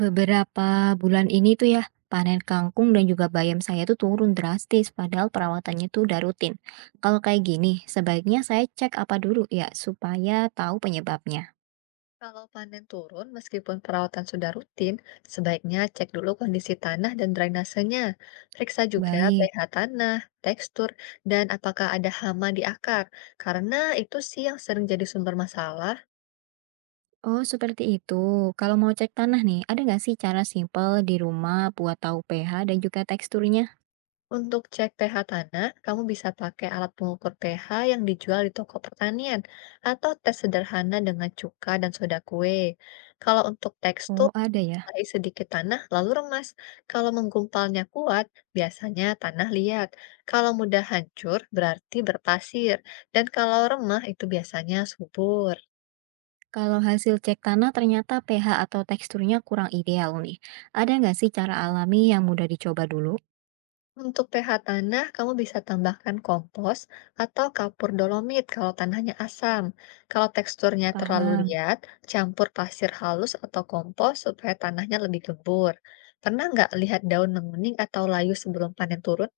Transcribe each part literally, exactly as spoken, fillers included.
Beberapa bulan ini tuh ya, panen kangkung dan juga bayam saya tuh turun drastis, padahal perawatannya tuh udah rutin. Kalau kayak gini, sebaiknya saya cek apa dulu ya, supaya tahu penyebabnya. Kalau panen turun, meskipun perawatan sudah rutin, sebaiknya cek dulu kondisi tanah dan drainasenya. Periksa juga Baik. pH tanah, tekstur, dan apakah ada hama di akar. Karena itu sih yang sering jadi sumber masalah. Oh, seperti itu. Kalau mau cek tanah nih, ada nggak sih cara simpel di rumah buat tahu pe ha dan juga teksturnya? Untuk cek pH tanah, kamu bisa pakai alat pengukur pH yang dijual di toko pertanian atau tes sederhana dengan cuka dan soda kue. Kalau untuk tekstur, Oh, ada ya. tarik sedikit tanah lalu remas. Kalau menggumpalnya kuat, biasanya tanah liat. Kalau mudah hancur, berarti berpasir. Dan kalau remah, itu biasanya subur. Kalau hasil cek tanah ternyata pe ha atau teksturnya kurang ideal nih. Ada nggak sih cara alami yang mudah dicoba dulu? Untuk pH tanah, kamu bisa tambahkan kompos atau kapur dolomit kalau tanahnya asam. Kalau teksturnya terlalu Paham. liat, campur pasir halus atau kompos supaya tanahnya lebih gembur. Pernah nggak lihat daun menguning atau layu sebelum panen turun?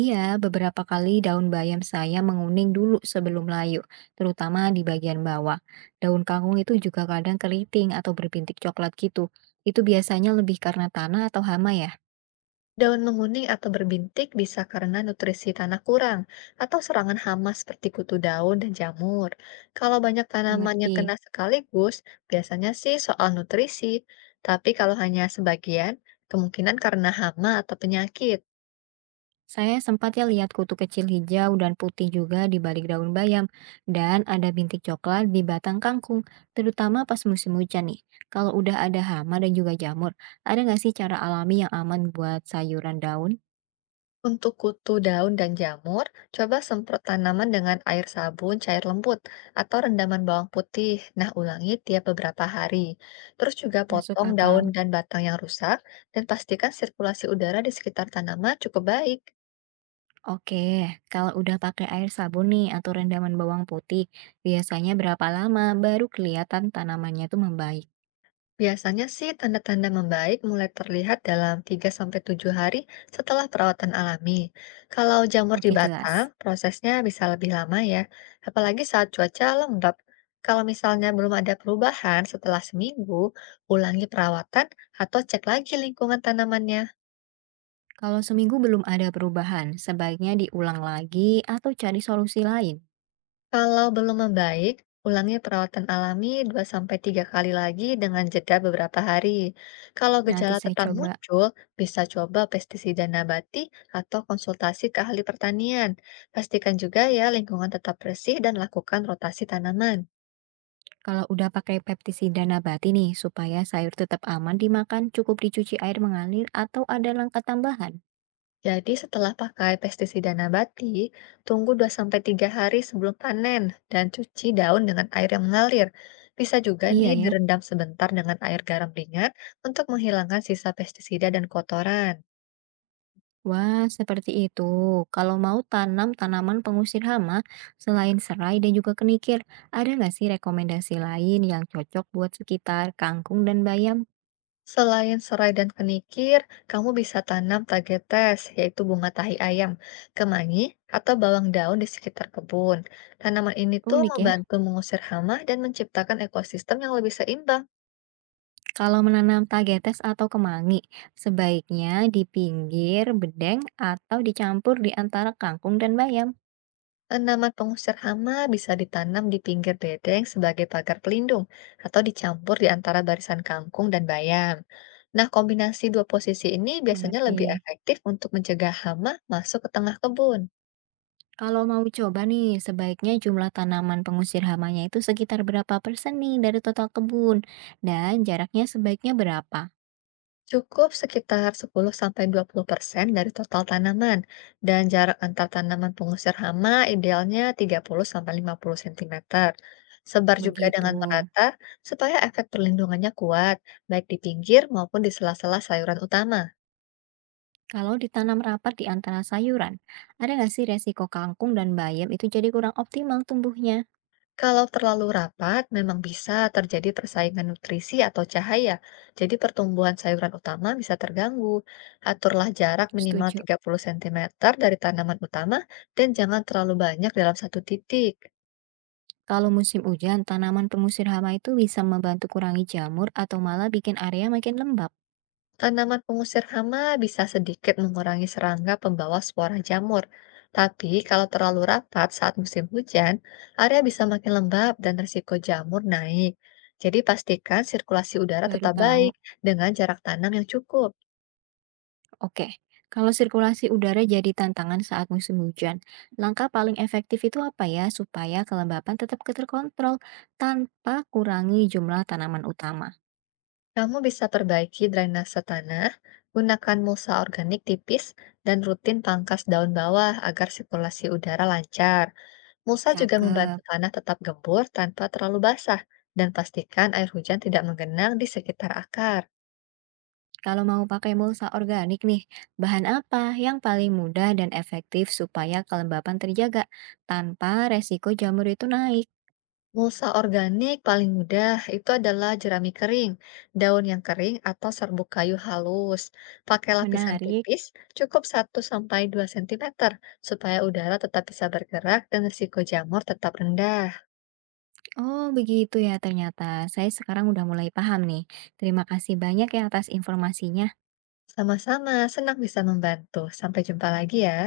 Iya, beberapa kali daun bayam saya menguning dulu sebelum layu, terutama di bagian bawah. Daun kangkung itu juga kadang keriting atau berbintik coklat gitu. Itu biasanya lebih karena tanah atau hama ya? Daun menguning atau berbintik bisa karena nutrisi tanah kurang atau serangan hama seperti kutu daun dan jamur. Kalau banyak tanaman yang kena Mengerti. sekaligus, biasanya sih soal nutrisi. Tapi kalau hanya sebagian, kemungkinan karena hama atau penyakit. Saya sempat ya lihat kutu kecil hijau dan putih juga di balik daun bayam, dan ada bintik coklat di batang kangkung, terutama pas musim hujan nih. Kalau udah ada hama dan juga jamur, ada nggak sih cara alami yang aman buat sayuran daun? Untuk kutu daun dan jamur, coba semprot tanaman dengan air sabun cair lembut atau rendaman bawang putih. Nah, ulangi tiap beberapa hari. Terus juga Masuk potong daun akal. dan batang yang rusak dan pastikan sirkulasi udara di sekitar tanaman cukup baik. Oke, kalau udah pakai air sabun nih atau rendaman bawang putih, biasanya berapa lama baru kelihatan tanamannya tuh membaik? Biasanya sih tanda-tanda membaik mulai terlihat dalam tiga sampai tujuh hari setelah perawatan alami. Kalau jamur di Oke, batang, jelas. prosesnya bisa lebih lama ya, apalagi saat cuaca lembab. Kalau misalnya belum ada perubahan setelah seminggu, ulangi perawatan atau cek lagi lingkungan tanamannya. Kalau seminggu belum ada perubahan, sebaiknya diulang lagi atau cari solusi lain. Kalau belum membaik, ulangi perawatan alami dua sampai tiga kali lagi dengan jeda beberapa hari. Kalau Nanti gejala saya tetap coba muncul, bisa coba pestisida nabati atau konsultasi ke ahli pertanian. Pastikan juga ya lingkungan tetap bersih dan lakukan rotasi tanaman. kalau udah pakai pestisida nabati nih, supaya sayur tetap aman dimakan, cukup dicuci air mengalir atau ada langkah tambahan. Jadi setelah pakai pestisida nabati, tunggu dua sampai tiga hari sebelum panen dan cuci daun dengan air yang mengalir. Bisa juga Iya nih ya. direndam sebentar dengan air garam ringan untuk menghilangkan sisa pestisida dan kotoran. Wah, seperti itu. Kalau mau tanam tanaman pengusir hama, selain serai dan juga kenikir, ada nggak sih rekomendasi lain yang cocok buat sekitar kangkung dan bayam? Selain serai dan kenikir, kamu bisa tanam tagetes, yaitu bunga tahi ayam, kemangi, atau bawang daun di sekitar kebun. Tanaman ini tuh Unik ya. membantu mengusir hama dan menciptakan ekosistem yang lebih seimbang. Kalau menanam tagetes atau kemangi, sebaiknya di pinggir bedeng atau dicampur di antara kangkung dan bayam. Tanaman pengusir hama bisa ditanam di pinggir bedeng sebagai pagar pelindung atau dicampur di antara barisan kangkung dan bayam. Nah, kombinasi dua posisi ini biasanya lebih Mengerti. efektif untuk mencegah hama masuk ke tengah kebun. Kalau mau coba nih, sebaiknya jumlah tanaman pengusir hamanya itu sekitar berapa persen nih dari total kebun? Dan jaraknya sebaiknya berapa? Cukup sekitar sepuluh-dua puluh persen dari total tanaman dan jarak antar tanaman pengusir hama idealnya tiga puluh sampai lima puluh cm. Sebar juga Begitu. dengan merata supaya efek perlindungannya kuat, baik di pinggir maupun di sela-sela sayuran utama. Kalau ditanam rapat di antara sayuran, ada nggak sih resiko kangkung dan bayam itu jadi kurang optimal tumbuhnya? Kalau terlalu rapat, memang bisa terjadi persaingan nutrisi atau cahaya. Jadi pertumbuhan sayuran utama bisa terganggu. Aturlah jarak minimal Setuju. tiga puluh sentimeter dari tanaman utama dan jangan terlalu banyak dalam satu titik. Kalau musim hujan, tanaman pengusir hama itu bisa membantu kurangi jamur atau malah bikin area makin lembab. Tanaman pengusir hama bisa sedikit mengurangi serangga pembawa spora jamur. Tapi kalau terlalu rapat saat musim hujan, area bisa makin lembab dan risiko jamur naik. Jadi pastikan sirkulasi udara Baru tetap tahu. baik dengan jarak tanam yang cukup. Oke. Kalau sirkulasi udara jadi tantangan saat musim hujan, langkah paling efektif itu apa ya supaya kelembapan tetap terkontrol tanpa kurangi jumlah tanaman utama? Kamu bisa perbaiki drainase tanah, gunakan mulsa organik tipis, dan rutin pangkas daun bawah agar sirkulasi udara lancar. Mulsa juga membantu Cakep. tanah tetap gembur tanpa terlalu basah, dan pastikan air hujan tidak menggenang di sekitar akar. Kalau mau pakai mulsa organik nih, bahan apa yang paling mudah dan efektif supaya kelembapan terjaga tanpa resiko jamur itu naik? Mulsa organik paling mudah itu adalah jerami kering, daun yang kering atau serbuk kayu halus. Pakai lapisan Menarik. tipis, cukup satu sampai dua sentimeter, supaya udara tetap bisa bergerak dan risiko jamur tetap rendah. Oh, begitu ya ternyata. Saya sekarang udah mulai paham nih. Terima kasih banyak ya atas informasinya. Sama-sama, senang bisa membantu. Sampai jumpa lagi ya.